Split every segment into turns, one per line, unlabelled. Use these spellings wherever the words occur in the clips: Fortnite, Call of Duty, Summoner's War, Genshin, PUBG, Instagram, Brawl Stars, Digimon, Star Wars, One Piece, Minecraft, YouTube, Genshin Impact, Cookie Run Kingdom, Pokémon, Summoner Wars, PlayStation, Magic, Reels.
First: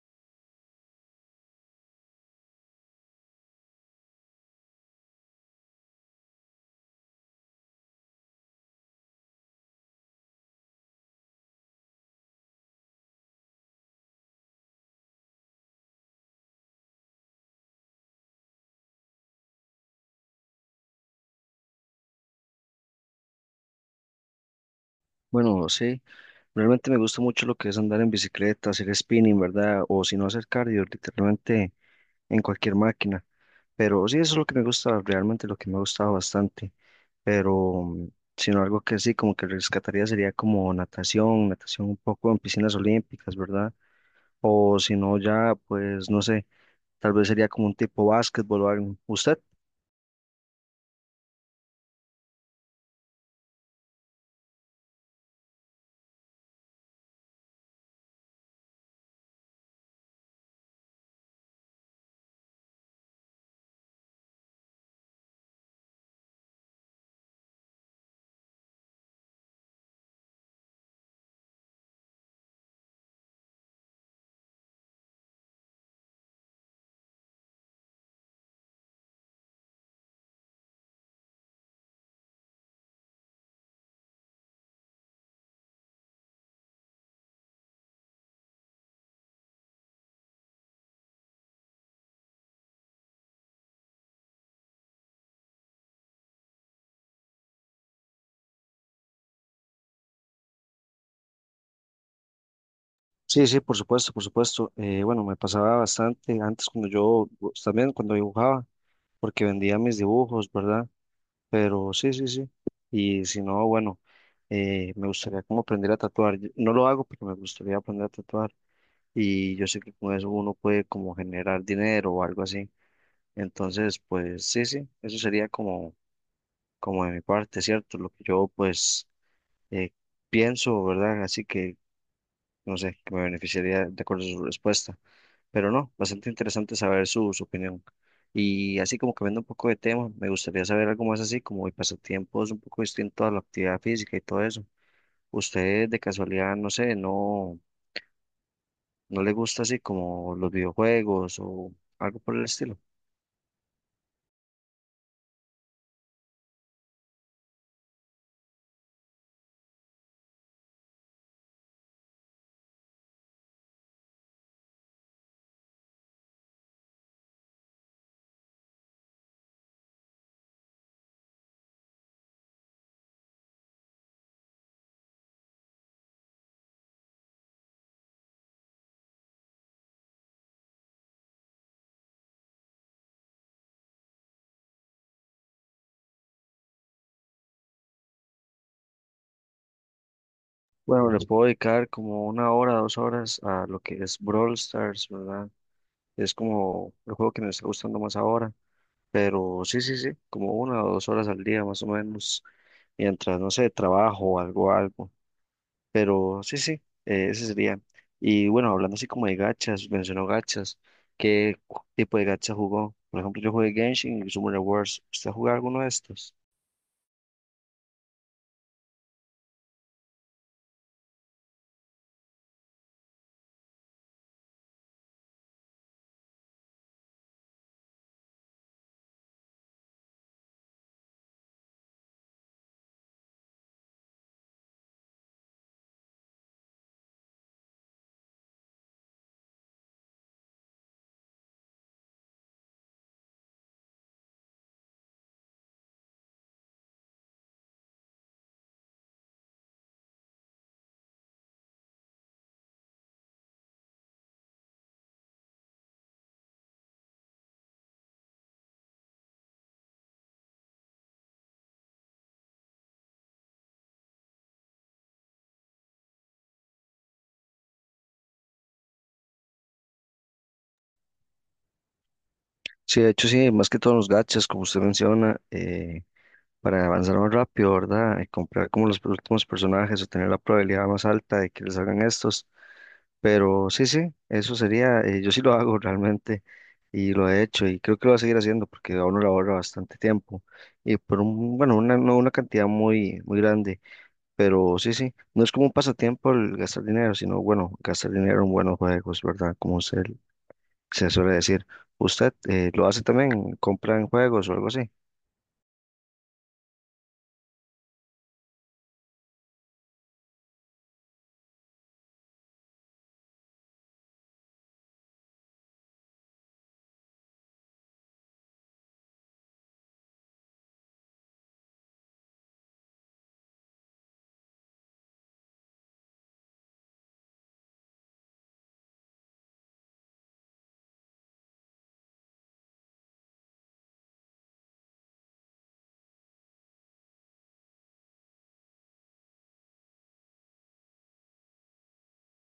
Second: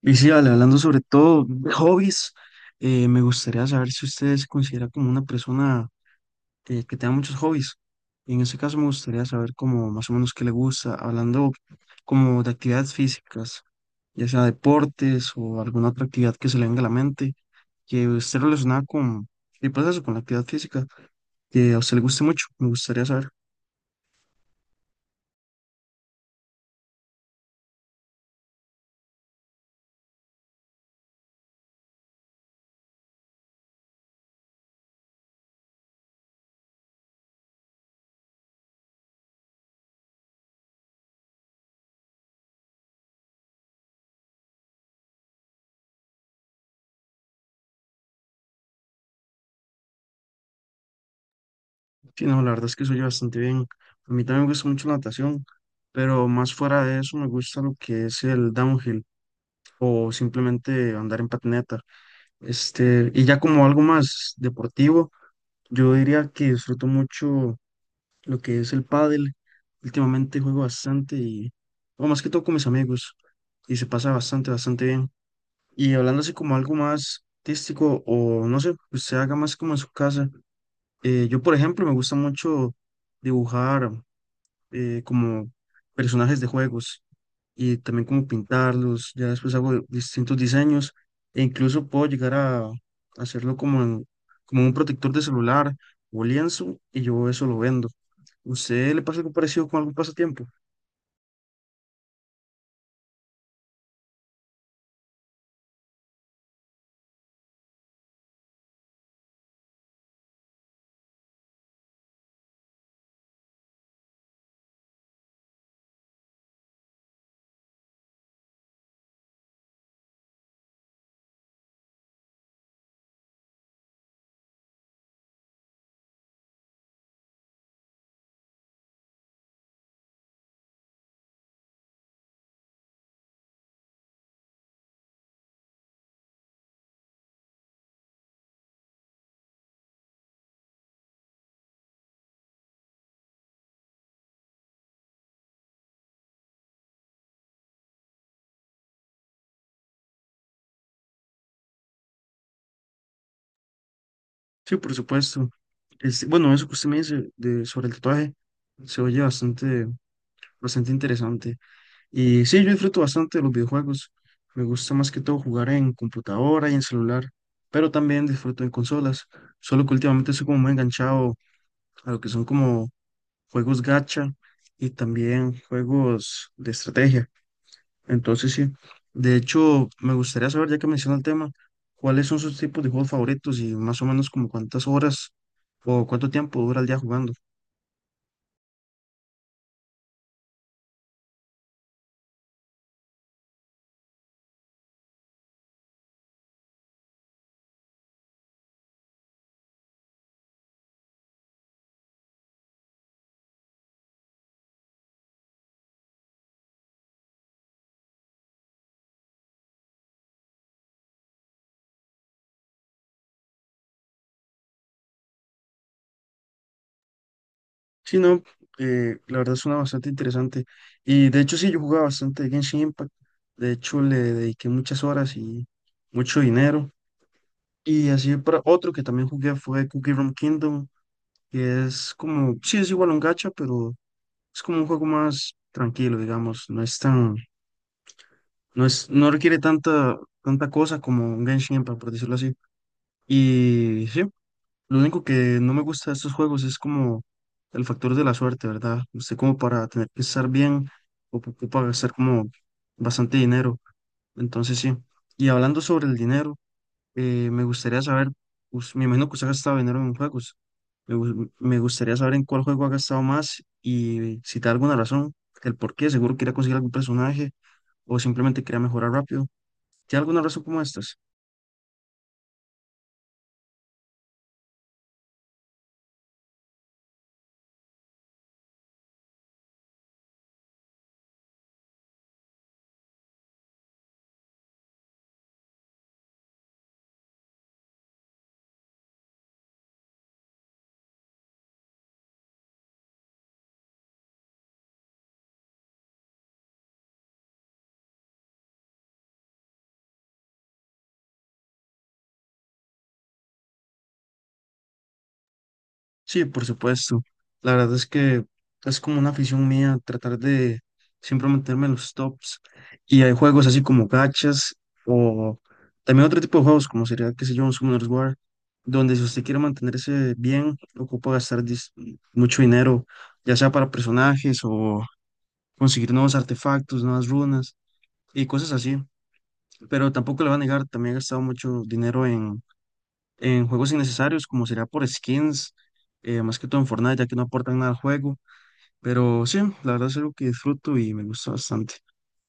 Y sí, Ale, hablando sobre todo de hobbies, me gustaría saber si usted se considera como una persona que tenga muchos hobbies. En ese caso me gustaría saber como más o menos qué le gusta, hablando como de actividades físicas, ya sea deportes o alguna otra actividad que se le venga a la mente, que esté relacionada con, y pues eso, con la actividad física, que a usted le guste mucho, me gustaría saber.
Bueno, sí, realmente me gusta mucho lo que es andar en bicicleta, hacer spinning, ¿verdad? O si no hacer cardio, literalmente en cualquier máquina. Pero sí, eso es lo que me gusta, realmente lo que me ha gustado bastante. Pero, sino algo que sí, como que rescataría sería como natación, natación un poco en piscinas olímpicas, ¿verdad? O si no, ya, pues, no sé, tal vez sería como un tipo básquetbol o algo. ¿Usted?
Sí, no, la verdad es que soy bastante bien. A mí también me gusta mucho la natación, pero más fuera de eso me gusta lo que es el downhill, o simplemente andar en patineta. Este, y ya como algo más deportivo, yo diría que disfruto mucho lo que es el pádel. Últimamente juego bastante y, o más que todo con mis amigos, y se pasa bastante, bastante bien. Y hablando así como algo más artístico o no sé, que usted haga más como en su casa. Yo, por ejemplo, me gusta mucho dibujar, como personajes de juegos y también como pintarlos, ya después hago distintos diseños e incluso puedo llegar a hacerlo como, como un protector de celular o lienzo y yo eso lo vendo. ¿Usted le pasa algo parecido con algún pasatiempo?
Sí, sí, por supuesto, por supuesto. Bueno, me pasaba bastante antes cuando yo, pues, también cuando dibujaba, porque vendía mis dibujos, ¿verdad? Pero sí, sí, sí. Y si no, bueno, me gustaría como aprender a tatuar. No lo hago, pero me gustaría aprender a tatuar. Y yo sé que con eso uno puede como generar dinero o algo así. Entonces, pues sí, sí, eso sería como, como de mi parte, ¿cierto? Lo que yo pues eh, pienso, ¿verdad? Así que, no sé, que me beneficiaría de acuerdo a su respuesta. Pero no, bastante interesante saber su opinión. Y así como cambiando un poco de tema, me gustaría saber algo más así, como mi pasatiempo es un poco distinto a la actividad física y todo eso. ¿Usted de casualidad, no sé, no le gusta así como los videojuegos o algo por el estilo?
Sí, por supuesto. Este, bueno, eso que usted me dice de, sobre el tatuaje se oye bastante, bastante interesante. Y sí, yo disfruto bastante de los videojuegos. Me gusta más que todo jugar en computadora y en celular, pero también disfruto en consolas. Solo que últimamente soy como muy enganchado a lo que son como juegos gacha y también juegos de estrategia. Entonces, sí, de hecho, me gustaría saber, ya que menciona el tema, cuáles son sus tipos de juegos favoritos y más o menos como cuántas horas o cuánto tiempo dura el día jugando.
Bueno, le puedo dedicar como una hora, dos horas a lo que es Brawl Stars, ¿verdad? Es como el juego que me está gustando más ahora, pero sí, sí, sí, como una o dos horas al día más o menos, mientras, no sé, trabajo o algo, algo. Pero sí, sí, ese sería. Y bueno, hablando así como de gachas, mencionó gachas, ¿ tipo de gacha jugó? Por ejemplo, yo jugué Genshin y Summoner Wars. ¿Usted jugó alguno de estos?
Sí, no, la verdad suena bastante interesante. Y de hecho, sí, yo jugaba bastante Genshin Impact. De hecho, le dediqué muchas horas y mucho dinero. Y así para otro que también jugué fue Cookie Run Kingdom, que es como, sí, es igual a un gacha, pero es como un juego más tranquilo, digamos. No es tan, no es, no requiere tanta, tanta cosa como un Genshin Impact, por decirlo así. Y sí, lo único que no me gusta de estos juegos es como el factor de la suerte, ¿verdad? Usted como para tener que estar bien o que ocupa gastar como bastante dinero. Entonces sí. Y hablando sobre el dinero, me gustaría saber, me imagino que usted ha gastado dinero en juegos. Me gustaría saber en cuál juego ha gastado más y si te da alguna razón, el por qué. Seguro quería conseguir algún personaje o simplemente quería mejorar rápido. ¿Tiene alguna razón como estas?
Sí, de hecho sí, más que todos los gachas, como usted menciona, para avanzar más rápido, ¿verdad? Y comprar como los últimos personajes o tener la probabilidad más alta de que les hagan estos. Pero sí, sí, eso sería, yo sí lo hago realmente y lo he hecho y creo que lo voy a seguir haciendo porque a uno le ahorra bastante tiempo y por un, bueno, una, no una cantidad muy, muy grande, pero sí, sí, no es como un pasatiempo el gastar dinero, sino bueno, gastar dinero en buenos juegos, ¿verdad? Como usted se suele decir. ¿Usted lo hace también? ¿Compra en juegos o algo así?
Sí, por supuesto. La verdad es que es como una afición mía tratar de siempre meterme en los tops. Y hay juegos así como gachas o también otro tipo de juegos como sería, qué sé yo, un Summoner's War, donde si usted quiere mantenerse bien, ocupa gastar mucho dinero, ya sea para personajes o conseguir nuevos artefactos, nuevas runas y cosas así. Pero tampoco le va a negar, también he gastado mucho dinero en juegos innecesarios, como sería por skins, más que todo en Fortnite, ya que no aportan nada al juego. Pero sí, la verdad es algo que disfruto y me gusta bastante.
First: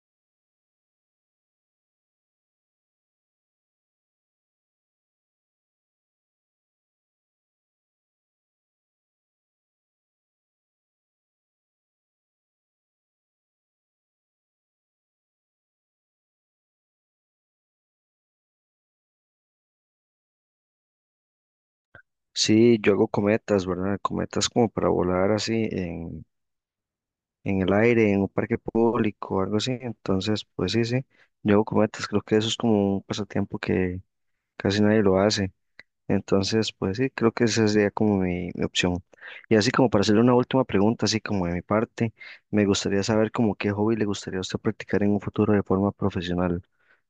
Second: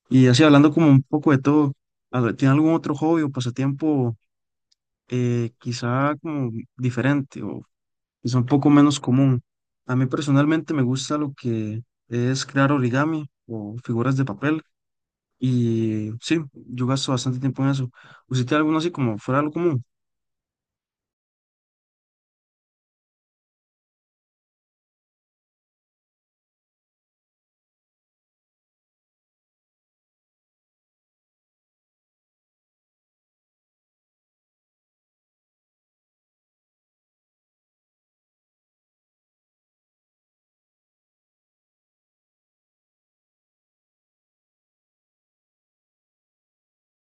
Y así hablando como un poco de todo, a ver, ¿tiene algún otro hobby o pasatiempo quizá como diferente o quizá un poco menos común? A mí personalmente me gusta lo que es crear origami o figuras de papel. Y sí, yo gasto bastante tiempo en eso. ¿Usted tiene alguno así como fuera de lo común?
Sí, yo hago cometas, ¿verdad? Cometas como para volar así en el aire, en un parque público o algo así. Entonces, pues sí, sí, yo hago cometas, creo que eso es como un pasatiempo que casi nadie lo hace. Entonces, pues sí, creo que esa sería como mi opción. Y así como para hacerle una última pregunta, así como de mi parte, me gustaría saber como qué hobby le gustaría a usted practicar en un futuro de forma profesional.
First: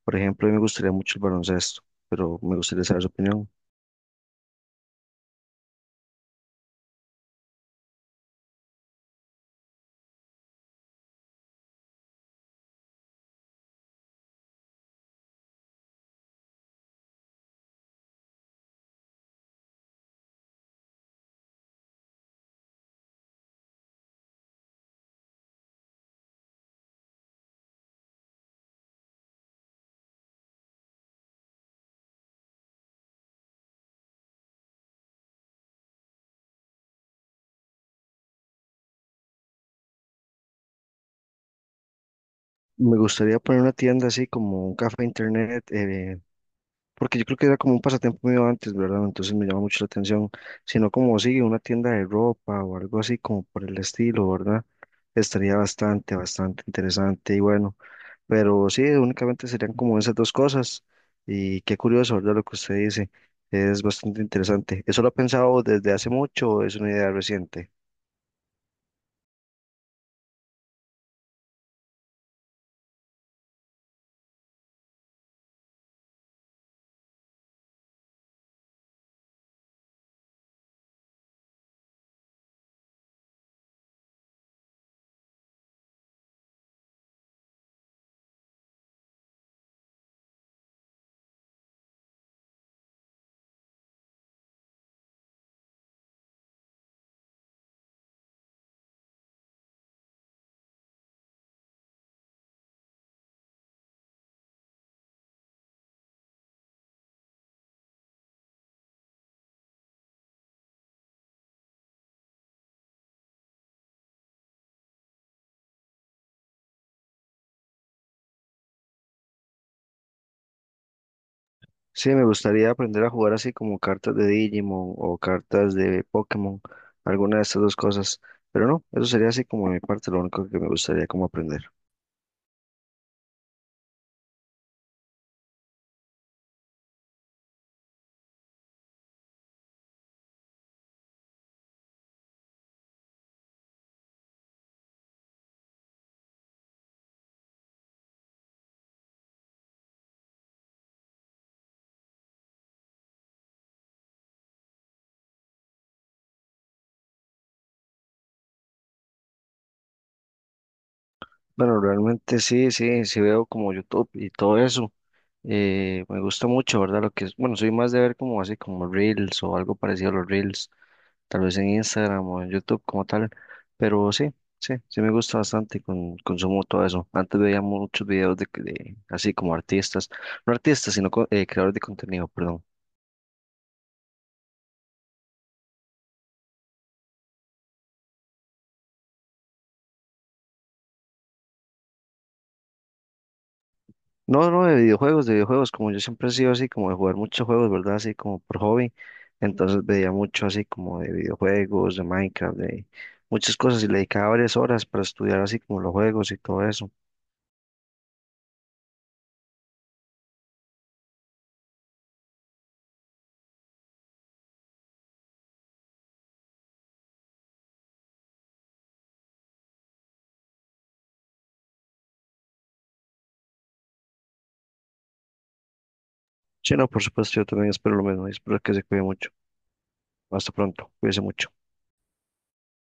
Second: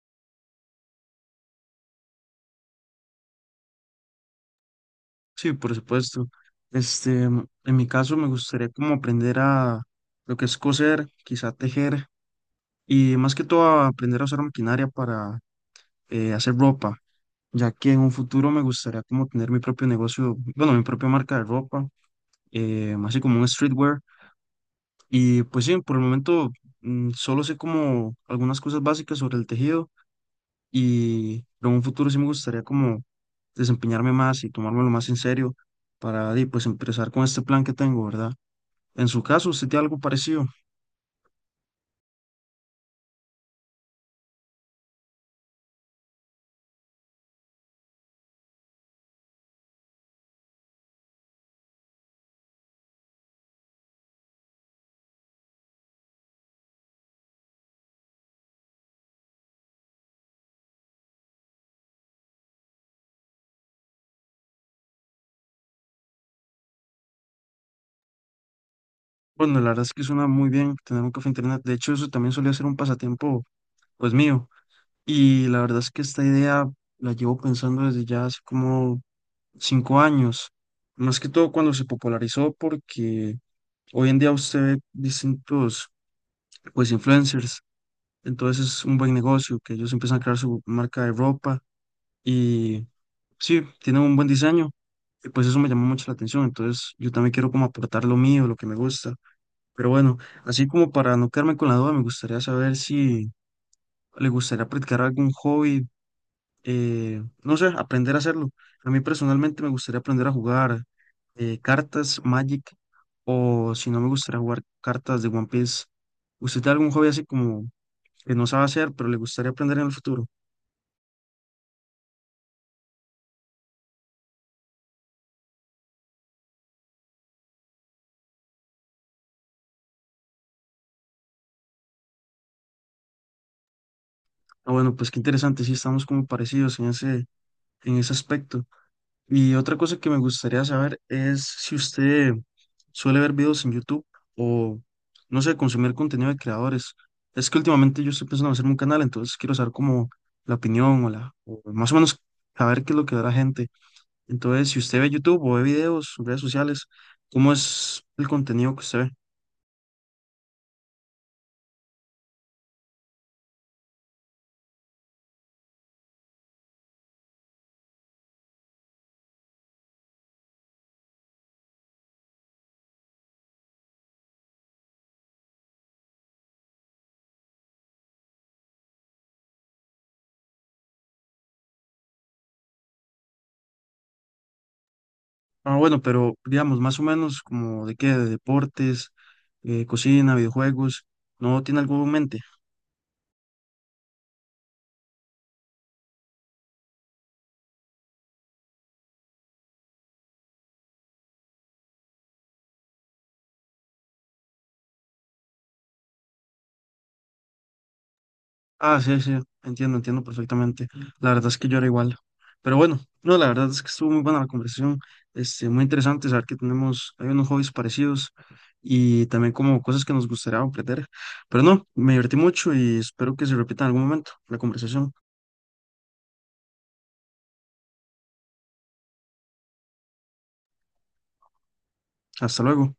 Por ejemplo, a mí me gustaría mucho el baloncesto, pero me gustaría saber su opinión.
Sí, por supuesto. Este, en mi caso me gustaría como aprender a lo que es coser, quizá tejer y más que todo a aprender a usar maquinaria para hacer ropa, ya que en un futuro me gustaría como tener mi propio negocio, bueno, mi propia marca de ropa, así como un streetwear. Y pues sí, por el momento solo sé como algunas cosas básicas sobre el tejido y pero en un futuro sí me gustaría como desempeñarme más y tomármelo más en serio para pues empezar con este plan que tengo, ¿verdad? En su caso, ¿usted tiene algo parecido?
Me gustaría poner una tienda así como un café internet, porque yo creo que era como un pasatiempo mío antes, ¿verdad? Entonces me llama mucho la atención, sino como sigue una tienda de ropa o algo así como por el estilo, ¿verdad? Estaría bastante, bastante interesante y bueno, pero sí, únicamente serían como esas dos cosas y qué curioso, ¿verdad? Lo que usted dice es bastante interesante. ¿Eso lo ha pensado desde hace mucho o es una idea reciente?
Bueno, la verdad es que suena muy bien tener un café internet. De hecho, eso también solía ser un pasatiempo pues mío. Y la verdad es que esta idea la llevo pensando desde ya hace como 5 años. Más que todo cuando se popularizó porque hoy en día usted ve distintos pues influencers. Entonces es un buen negocio que ellos empiezan a crear su marca de ropa y sí, tiene un buen diseño. Y pues eso me llamó mucho la atención. Entonces yo también quiero como aportar lo mío, lo que me gusta. Pero bueno, así como para no quedarme con la duda, me gustaría saber si le gustaría practicar algún hobby, no sé, aprender a hacerlo. A mí personalmente me gustaría aprender a jugar cartas, Magic, o si no me gustaría jugar cartas de One Piece. ¿Usted tiene algún hobby así como que no sabe hacer, pero le gustaría aprender en el futuro?
Sí, me gustaría aprender a jugar así como cartas de Digimon o cartas de Pokémon, alguna de estas dos cosas. Pero no, eso sería así como de mi parte, lo único que me gustaría como aprender.
Ah, bueno, pues qué interesante, sí estamos como parecidos en ese aspecto. Y otra cosa que me gustaría saber es si usted suele ver videos en YouTube o, no sé, consumir contenido de creadores. Es que últimamente yo estoy pensando en hacerme un canal, entonces quiero saber como la opinión o la, o más o menos saber qué es lo que da la gente. Entonces, si usted ve YouTube o ve videos, redes sociales, ¿cómo es el contenido que usted ve?
Bueno, realmente sí, sí, sí veo como YouTube y todo eso. Me gusta mucho, ¿verdad? Lo que es, bueno, soy más de ver como así como Reels o algo parecido a los Reels, tal vez en Instagram o en YouTube como tal, pero sí, sí, sí me gusta bastante, consumo todo eso. Antes veía muchos videos de así como artistas, no artistas, sino creadores de contenido, perdón.
Ah, bueno, pero digamos, más o menos como de qué, de deportes, cocina, videojuegos, ¿no tiene algo en mente?
No, no, de videojuegos, como yo siempre he sido así, como de jugar muchos juegos, ¿verdad? Así como por hobby, entonces veía mucho así como de videojuegos, de Minecraft, de muchas cosas y le dedicaba varias horas para estudiar así como los juegos y todo eso.
Ah, sí, sí, entiendo, entiendo perfectamente. La verdad es que yo era igual. Pero bueno, no, la verdad es que estuvo muy buena la conversación, este, muy interesante saber que tenemos, hay unos hobbies parecidos y también como cosas que nos gustaría aprender. Pero no, me divertí mucho y espero que se repita en algún momento la conversación.
Sí, no, por supuesto, yo también espero lo mismo y espero que se cuide mucho. Hasta pronto, cuídese mucho.
Hasta luego.